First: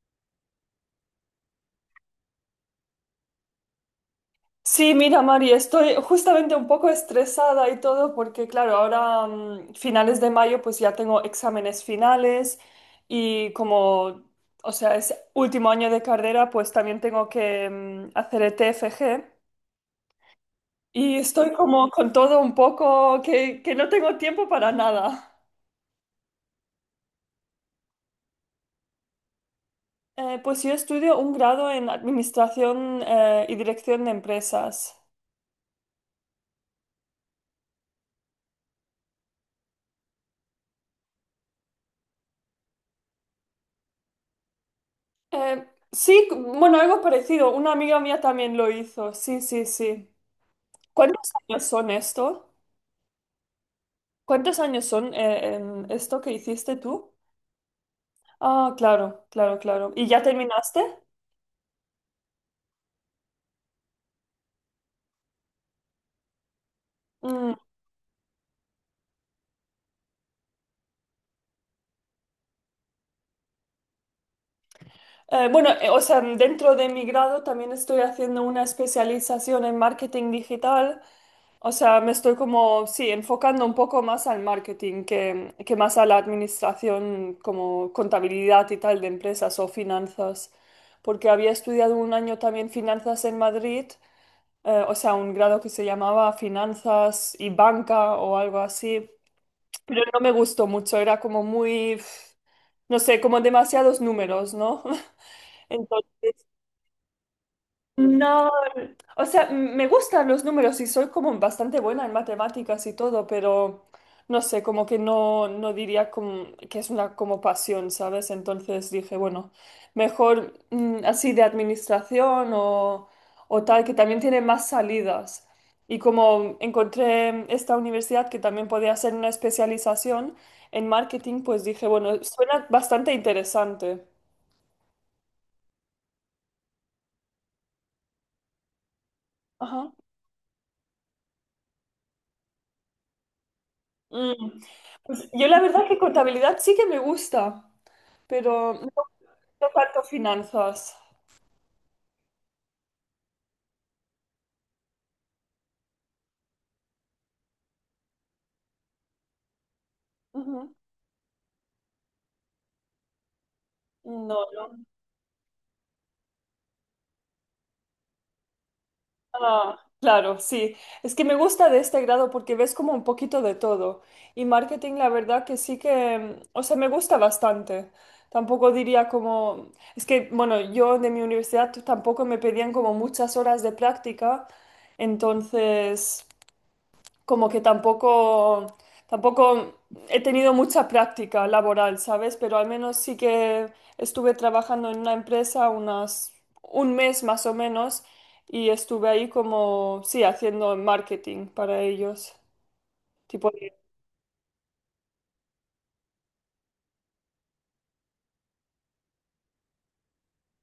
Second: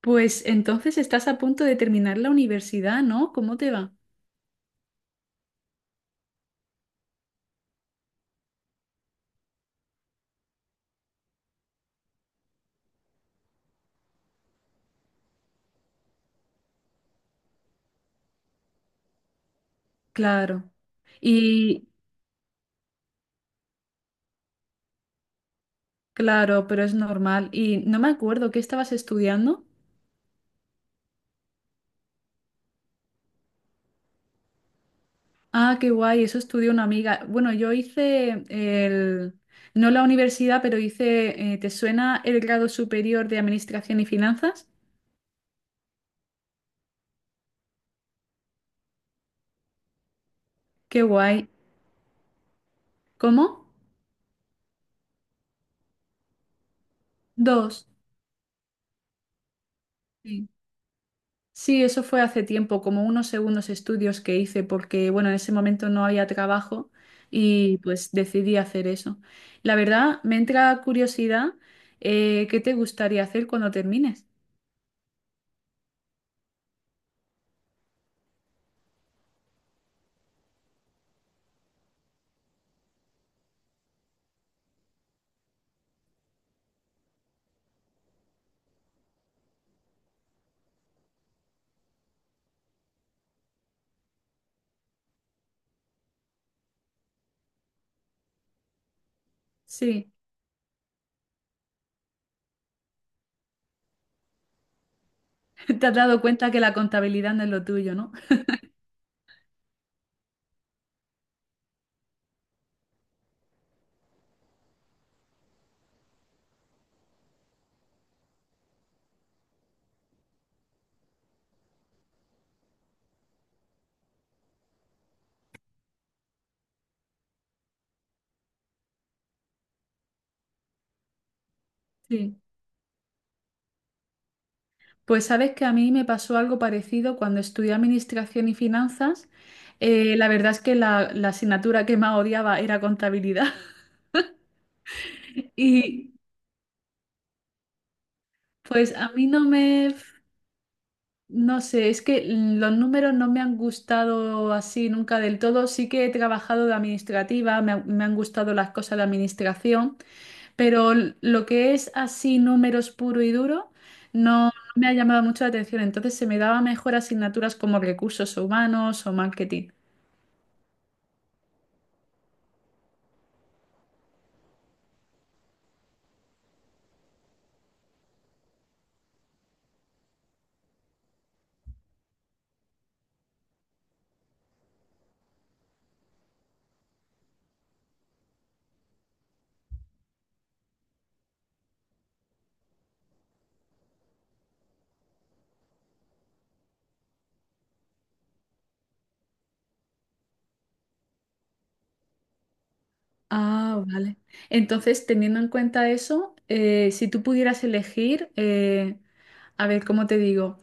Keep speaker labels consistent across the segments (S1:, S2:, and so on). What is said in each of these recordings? S1: Pues entonces estás a punto de terminar la universidad, ¿no? ¿Cómo te va?
S2: Sí, mira, Mari, estoy justamente un poco estresada y todo porque, claro, ahora finales de mayo pues ya tengo exámenes finales y como, o sea, es último año de carrera, pues también tengo que hacer el TFG
S1: Claro.
S2: y estoy
S1: Y
S2: como con todo un poco que no tengo tiempo para nada.
S1: claro, pero es normal. Y no me acuerdo, ¿qué estabas estudiando?
S2: Pues yo estudio un grado en Administración y Dirección de Empresas.
S1: Ah, qué guay, eso estudió una amiga. Bueno, yo hice el, no la universidad, pero hice, ¿te suena el grado superior de Administración y Finanzas?
S2: Sí, bueno, algo parecido. Una amiga mía también lo hizo. Sí, sí, sí.
S1: Qué
S2: ¿Cuántos
S1: guay.
S2: años son esto?
S1: ¿Cómo?
S2: ¿Cuántos años son esto que hiciste tú?
S1: Dos.
S2: Ah, claro, claro, claro. ¿Y ya
S1: Sí.
S2: terminaste?
S1: Sí, eso fue hace tiempo, como unos segundos estudios que hice, porque bueno, en ese momento no había trabajo
S2: Mm,
S1: y pues decidí hacer eso. La verdad, me entra curiosidad, ¿qué te gustaría hacer cuando termines?
S2: bueno, o sea, dentro de mi grado también estoy haciendo una especialización en marketing digital. O sea, me estoy como, sí, enfocando un poco más al marketing que más a la administración como contabilidad y tal de empresas o finanzas, porque había estudiado un año también finanzas en Madrid, o sea, un grado que se llamaba finanzas y banca o algo así, pero
S1: Sí,
S2: no me gustó mucho, era como muy, pf, no sé, como demasiados números, ¿no?
S1: te has dado
S2: Entonces,
S1: cuenta que la contabilidad no es lo tuyo, ¿no?
S2: no, o sea, me gustan los números y soy como bastante buena en matemáticas y todo, pero no sé, como que no, no diría que es una como pasión, ¿sabes? Entonces dije, bueno, mejor así de administración o tal, que también tiene más salidas. Y como encontré esta universidad que también podía hacer una especialización en marketing, pues dije, bueno,
S1: Sí,
S2: suena bastante interesante.
S1: pues sabes que a mí me pasó algo parecido cuando estudié administración y finanzas.
S2: Ajá.
S1: La verdad es que la asignatura que más odiaba era contabilidad.
S2: Mm. Pues yo la verdad que
S1: Y
S2: contabilidad sí que me gusta, pero no,
S1: pues a mí no
S2: no
S1: me,
S2: tanto finanzas.
S1: no sé, es que los números no me han gustado así nunca del todo. Sí que he trabajado de administrativa, me, ha- me han gustado las cosas de administración,
S2: Ujú.
S1: pero l- lo que es así números puro y duro
S2: No,
S1: no, no
S2: no.
S1: me ha llamado mucho la atención. Entonces se me daba mejor asignaturas como recursos humanos o marketing.
S2: Ah, claro, sí. Es que me gusta de este grado porque ves como un poquito de todo. Y marketing, la verdad que sí que, o sea, me gusta bastante. Tampoco diría como, es que, bueno, yo de mi universidad tampoco me pedían como muchas horas de práctica. Entonces, como que tampoco, tampoco he tenido mucha práctica laboral, ¿sabes? Pero al menos sí que estuve trabajando en una empresa unas, un mes más o menos y estuve ahí como, sí, haciendo marketing para ellos. Tipo de-
S1: Ah, vale. Entonces, teniendo en cuenta eso, si tú pudieras elegir, a ver, ¿cómo te digo?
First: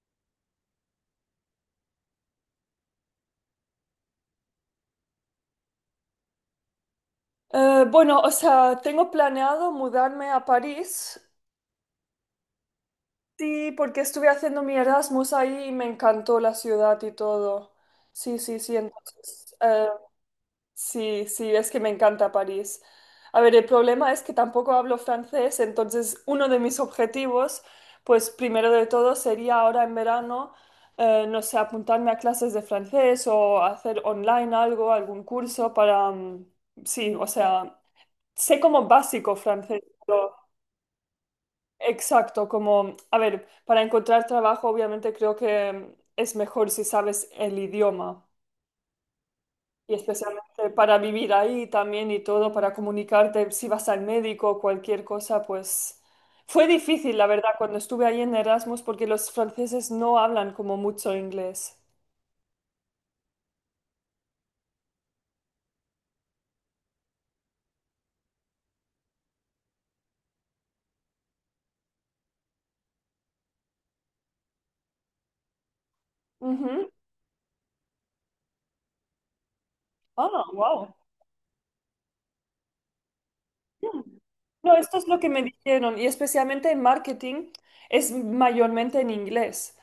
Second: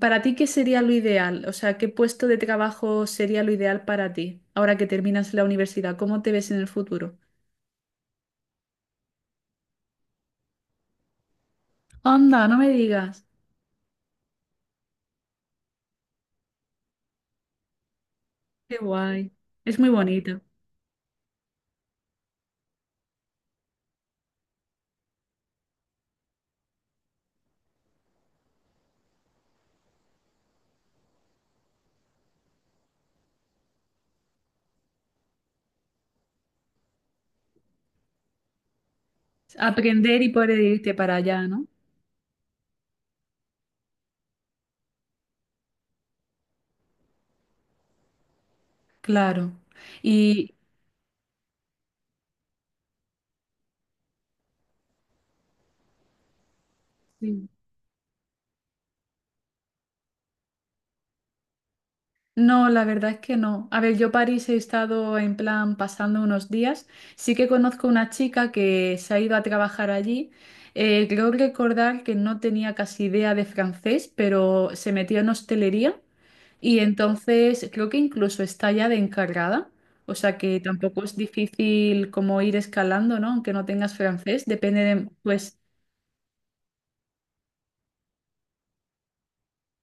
S1: ¿Para ti qué sería lo ideal? O sea, ¿qué puesto de trabajo sería lo ideal para ti ahora que terminas la universidad? ¿Cómo te ves en el futuro?
S2: Bueno, o sea, tengo planeado mudarme a París,
S1: Anda, no me digas.
S2: sí, porque estuve haciendo mi Erasmus ahí y me encantó la ciudad y todo. Sí, sí, sí,
S1: Qué guay.
S2: entonces,
S1: Es muy bonito.
S2: sí, sí, es que me encanta París. A ver, el problema es que tampoco hablo francés, entonces uno de mis objetivos, pues primero de todo sería ahora en verano, no sé, apuntarme a clases de francés o hacer online algo, algún curso para, sí, o sea, sé como básico francés,
S1: Aprender y
S2: pero
S1: poder irte para allá, ¿no?
S2: exacto, como, a ver, para encontrar trabajo obviamente creo que es mejor si sabes el idioma.
S1: Claro.
S2: Y
S1: Y
S2: especialmente para vivir ahí también y todo, para comunicarte si vas al médico, cualquier cosa, pues fue difícil, la verdad,
S1: sí,
S2: cuando estuve ahí en Erasmus, porque los franceses no hablan como mucho inglés.
S1: no, la verdad es que no. A ver, yo París he estado en plan pasando unos días. Sí que conozco una chica que se ha ido a trabajar allí. Creo recordar que no tenía casi idea de francés, pero se metió en hostelería. Y
S2: Ujú.
S1: entonces creo que incluso está ya de encargada, o sea
S2: Ah,
S1: que
S2: wow.
S1: tampoco es difícil como ir escalando, ¿no? Aunque no tengas francés,
S2: No,
S1: depende
S2: esto es
S1: de,
S2: lo que me
S1: pues,
S2: dijeron, y especialmente en marketing es mayormente en inglés.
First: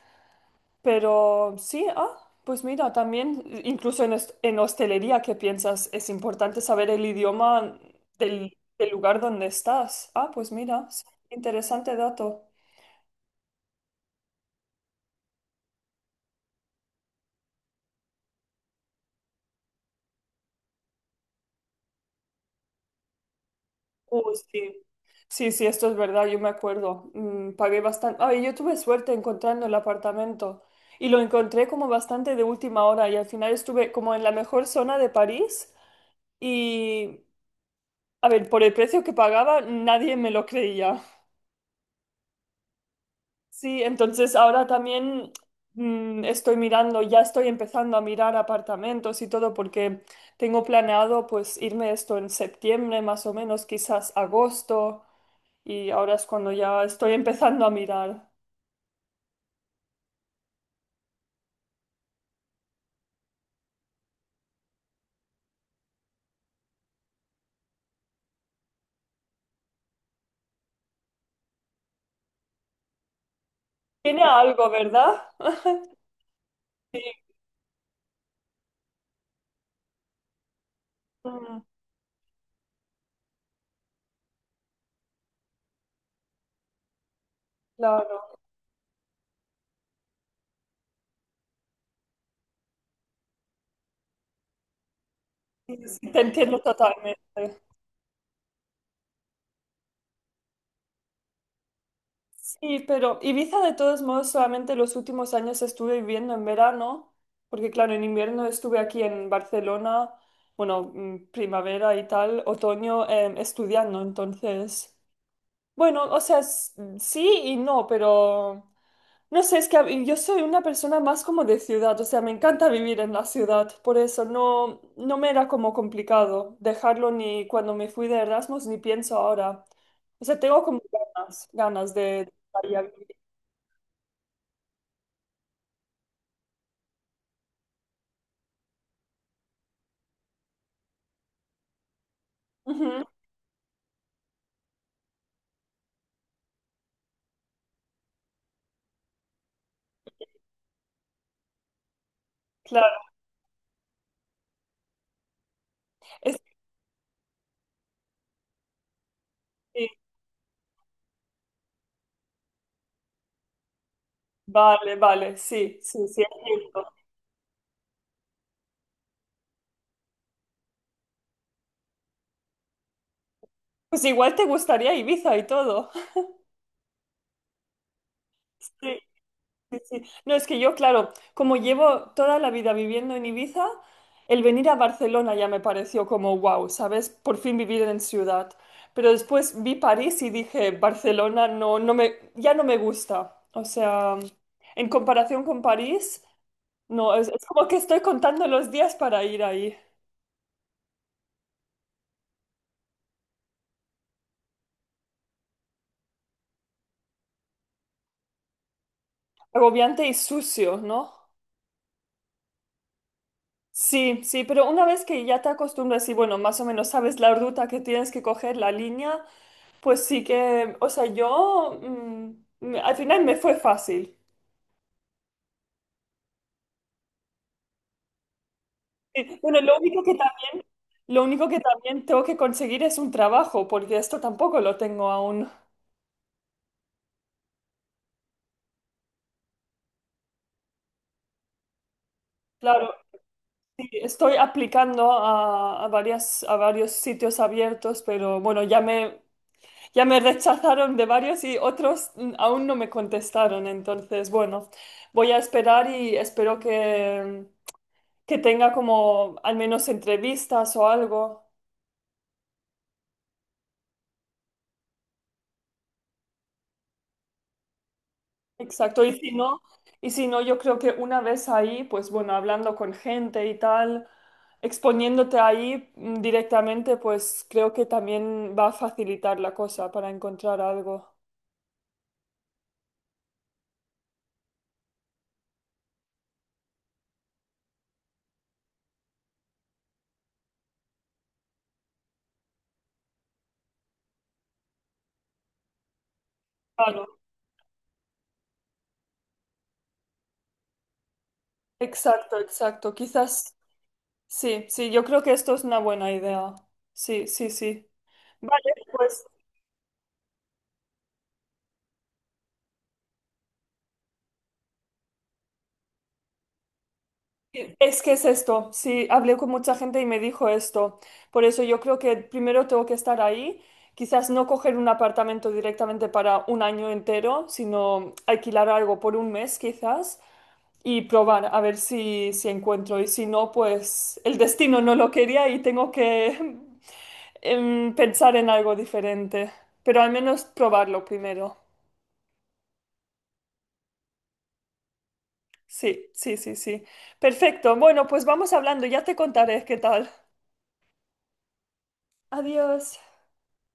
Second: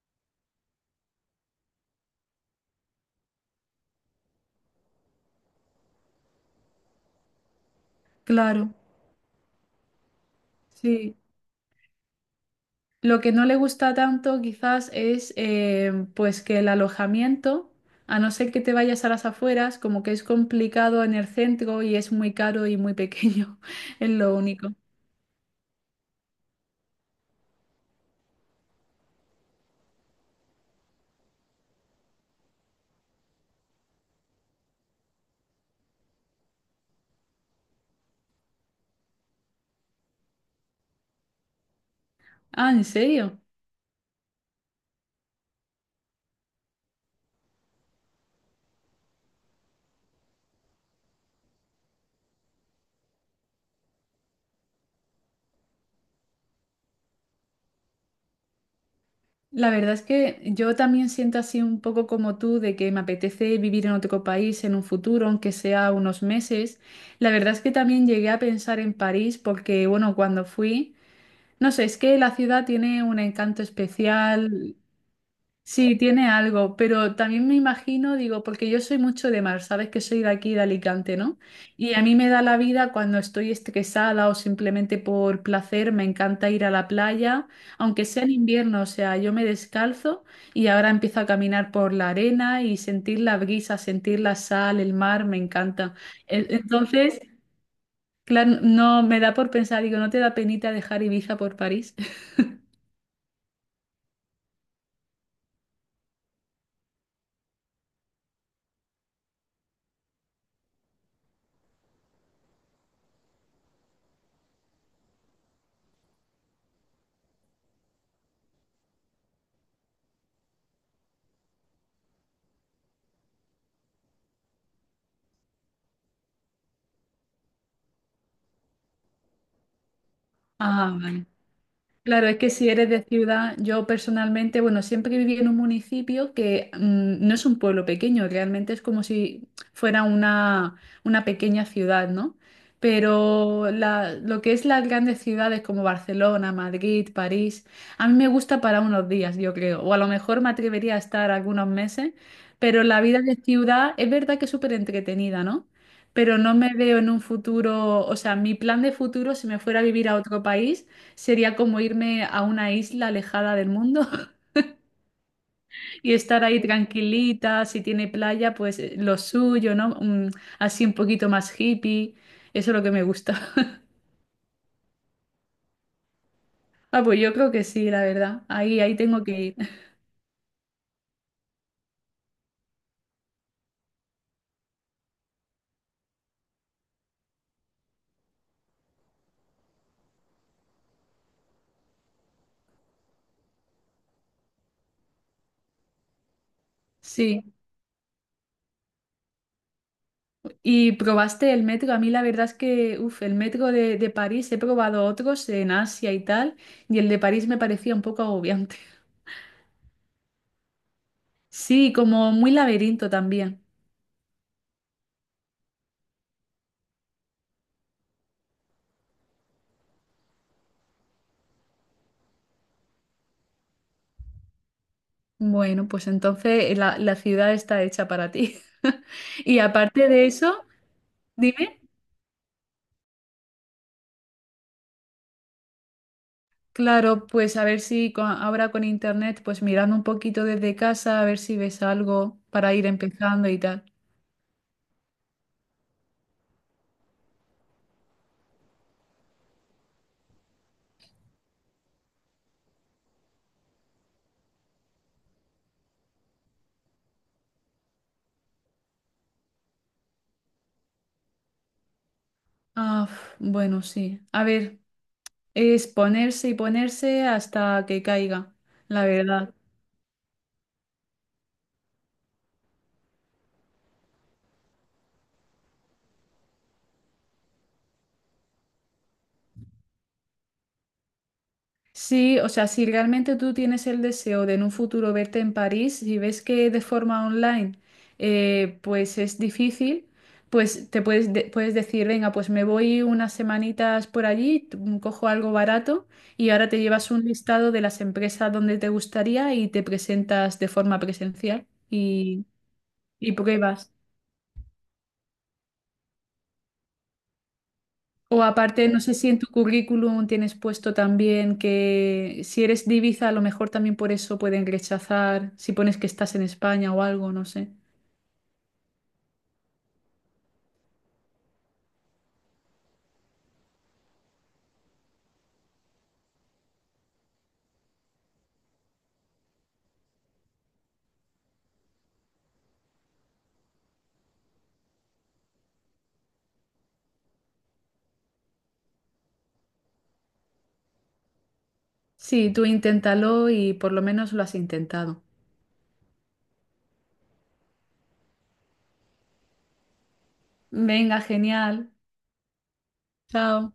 S2: Pero sí, ah, pues mira, también, incluso en, en hostelería, ¿qué piensas? Es importante saber el idioma
S1: claro,
S2: del lugar donde estás. Ah, pues mira, sí,
S1: sí.
S2: interesante dato.
S1: Lo que no le gusta tanto quizás es pues que el alojamiento, a no ser que te vayas a las afueras, como que es complicado en el centro y es muy caro y muy pequeño, es
S2: Oh,
S1: lo único.
S2: sí. Sí, sí, esto es verdad, yo me acuerdo. Pagué bastante. Ay, yo tuve suerte encontrando el apartamento y lo encontré como bastante de última hora y al final estuve como en la mejor zona de París y, a ver, por el precio que pagaba, nadie me lo creía.
S1: Ah, ¿en serio?
S2: Sí, entonces ahora también estoy mirando, ya estoy empezando a mirar apartamentos y todo porque tengo planeado pues irme esto en septiembre más o menos, quizás agosto y ahora es cuando ya estoy empezando a mirar.
S1: La verdad es que yo también siento así un poco como tú de que me apetece vivir en otro país en un futuro, aunque sea unos meses. La verdad es que también llegué a pensar en París porque, bueno, cuando fui, no sé, es que la ciudad tiene un encanto
S2: Tiene algo,
S1: especial.
S2: ¿verdad?
S1: Sí, tiene algo,
S2: Sí,
S1: pero también me imagino, digo, porque yo soy mucho de mar, sabes que soy de aquí, de Alicante, ¿no?
S2: mm,
S1: Y a mí me da la vida cuando estoy estresada o simplemente por placer, me encanta ir a la playa, aunque sea en
S2: claro,
S1: invierno, o sea, yo me descalzo y ahora empiezo a caminar por la arena y sentir la brisa, sentir la sal, el mar, me
S2: sí,
S1: encanta.
S2: sí, te
S1: E-
S2: entiendo totalmente.
S1: entonces, claro, no me da por pensar, digo, ¿no te da penita dejar Ibiza por París?
S2: Sí, pero Ibiza de todos modos solamente los últimos años estuve viviendo en verano, porque claro, en invierno estuve aquí en Barcelona, bueno, primavera y tal, otoño, estudiando, entonces. Bueno, o sea, sí y no, pero no sé, es que yo soy una persona más como de ciudad, o sea, me encanta vivir en la ciudad, por eso no, no me era como complicado dejarlo ni cuando me fui de Erasmus ni pienso ahora. O sea, tengo como
S1: Ah, vale.
S2: ganas, ganas
S1: Claro, es que
S2: de
S1: si
S2: ir a
S1: eres de
S2: vivir.
S1: ciudad, yo personalmente, bueno, siempre viví en un municipio que no es un pueblo pequeño, realmente es como si fuera una pequeña ciudad, ¿no?
S2: Ujú,
S1: Pero la- lo que es las grandes ciudades como Barcelona, Madrid, París, a mí me gusta para unos días, yo creo, o a lo mejor me atrevería a estar algunos meses, pero
S2: claro,
S1: la vida de ciudad es verdad que es súper entretenida, ¿no?
S2: es
S1: Pero no me veo en un futuro, o sea, mi plan de futuro, si me fuera a
S2: sí,
S1: vivir a otro país, sería como irme a una isla alejada del mundo
S2: vale, vale, sí, sí,
S1: y
S2: sí, es
S1: estar ahí
S2: cierto.
S1: tranquilita, si tiene playa, pues lo suyo, ¿no? Así un poquito más hippie, eso es lo que me gusta.
S2: Pues igual te gustaría Ibiza y todo.
S1: Ah, pues yo creo que sí, la verdad. Ahí, ahí
S2: Sí.
S1: tengo que ir.
S2: Sí, sí. No, es que yo, claro, como llevo toda la vida viviendo en Ibiza, el venir a Barcelona ya me pareció como wow, ¿sabes? Por fin vivir en ciudad. Pero después vi París y dije, Barcelona no, no me, ya no me gusta. O sea, en comparación con París, no, es
S1: Sí.
S2: como que estoy contando los días para ir ahí.
S1: ¿Y probaste el metro? A mí la verdad es que, uff, el metro de París, he probado otros en Asia y tal, y el de París me parecía un poco agobiante.
S2: Agobiante y sucio, ¿no?
S1: Sí, como muy laberinto también.
S2: Sí, sí, pero una vez que ya te acostumbras y bueno, más o menos sabes la ruta que tienes que coger, la línea, pues sí que, o sea, yo al final me fue fácil.
S1: Bueno, pues entonces la ciudad está hecha para ti.
S2: Sí, bueno,
S1: Y
S2: lo único
S1: aparte
S2: que
S1: de eso,
S2: también, lo único que
S1: dime,
S2: también tengo que conseguir es un trabajo, porque esto tampoco lo tengo aún.
S1: claro, pues a ver si co- ahora con internet, pues mirando un poquito desde casa, a ver si ves algo para ir
S2: Claro,
S1: empezando y tal.
S2: sí, estoy aplicando a varias, a varios sitios abiertos, pero bueno, ya me rechazaron de varios y otros aún no me contestaron. Entonces, bueno, voy a esperar y espero que tenga como al menos entrevistas o algo.
S1: Ah, uf, bueno, sí. A ver, es ponerse y ponerse hasta que caiga,
S2: Exacto,
S1: la verdad.
S2: y si no, yo creo que una vez ahí, pues bueno, hablando con gente y tal, exponiéndote ahí directamente, pues creo que también va a facilitar la cosa para encontrar algo.
S1: Sí, o sea, si realmente tú tienes el deseo de en un futuro verte en París y ves que de forma online pues es difícil, pues te puedes, de- puedes decir, venga, pues me voy unas semanitas por allí, cojo algo barato y ahora te
S2: Claro,
S1: llevas un listado de las empresas donde te gustaría y te presentas de forma presencial
S2: exacto, exacto.
S1: y
S2: Quizás,
S1: pruebas.
S2: sí, sí, yo creo que esto es una buena idea. Sí, sí, sí.
S1: O
S2: Vale,
S1: aparte, no sé
S2: pues
S1: si en tu currículum tienes puesto también que si eres divisa a lo mejor también por eso pueden rechazar, si pones que estás en España o algo, no sé.
S2: es que es esto, sí, hablé con mucha gente y me dijo esto. Por eso yo creo que primero tengo que estar ahí, quizás no coger un apartamento directamente para un año entero, sino alquilar algo por un mes quizás y probar a ver si, si encuentro. Y si no, pues el destino no lo quería y tengo que pensar en algo diferente. Pero al menos probarlo primero.
S1: Sí, tú inténtalo y por lo menos lo has intentado.
S2: Sí, sí, sí, sí. Perfecto. Bueno, pues vamos hablando, ya te contaré qué tal.
S1: Venga, genial.
S2: Adiós.
S1: Chao.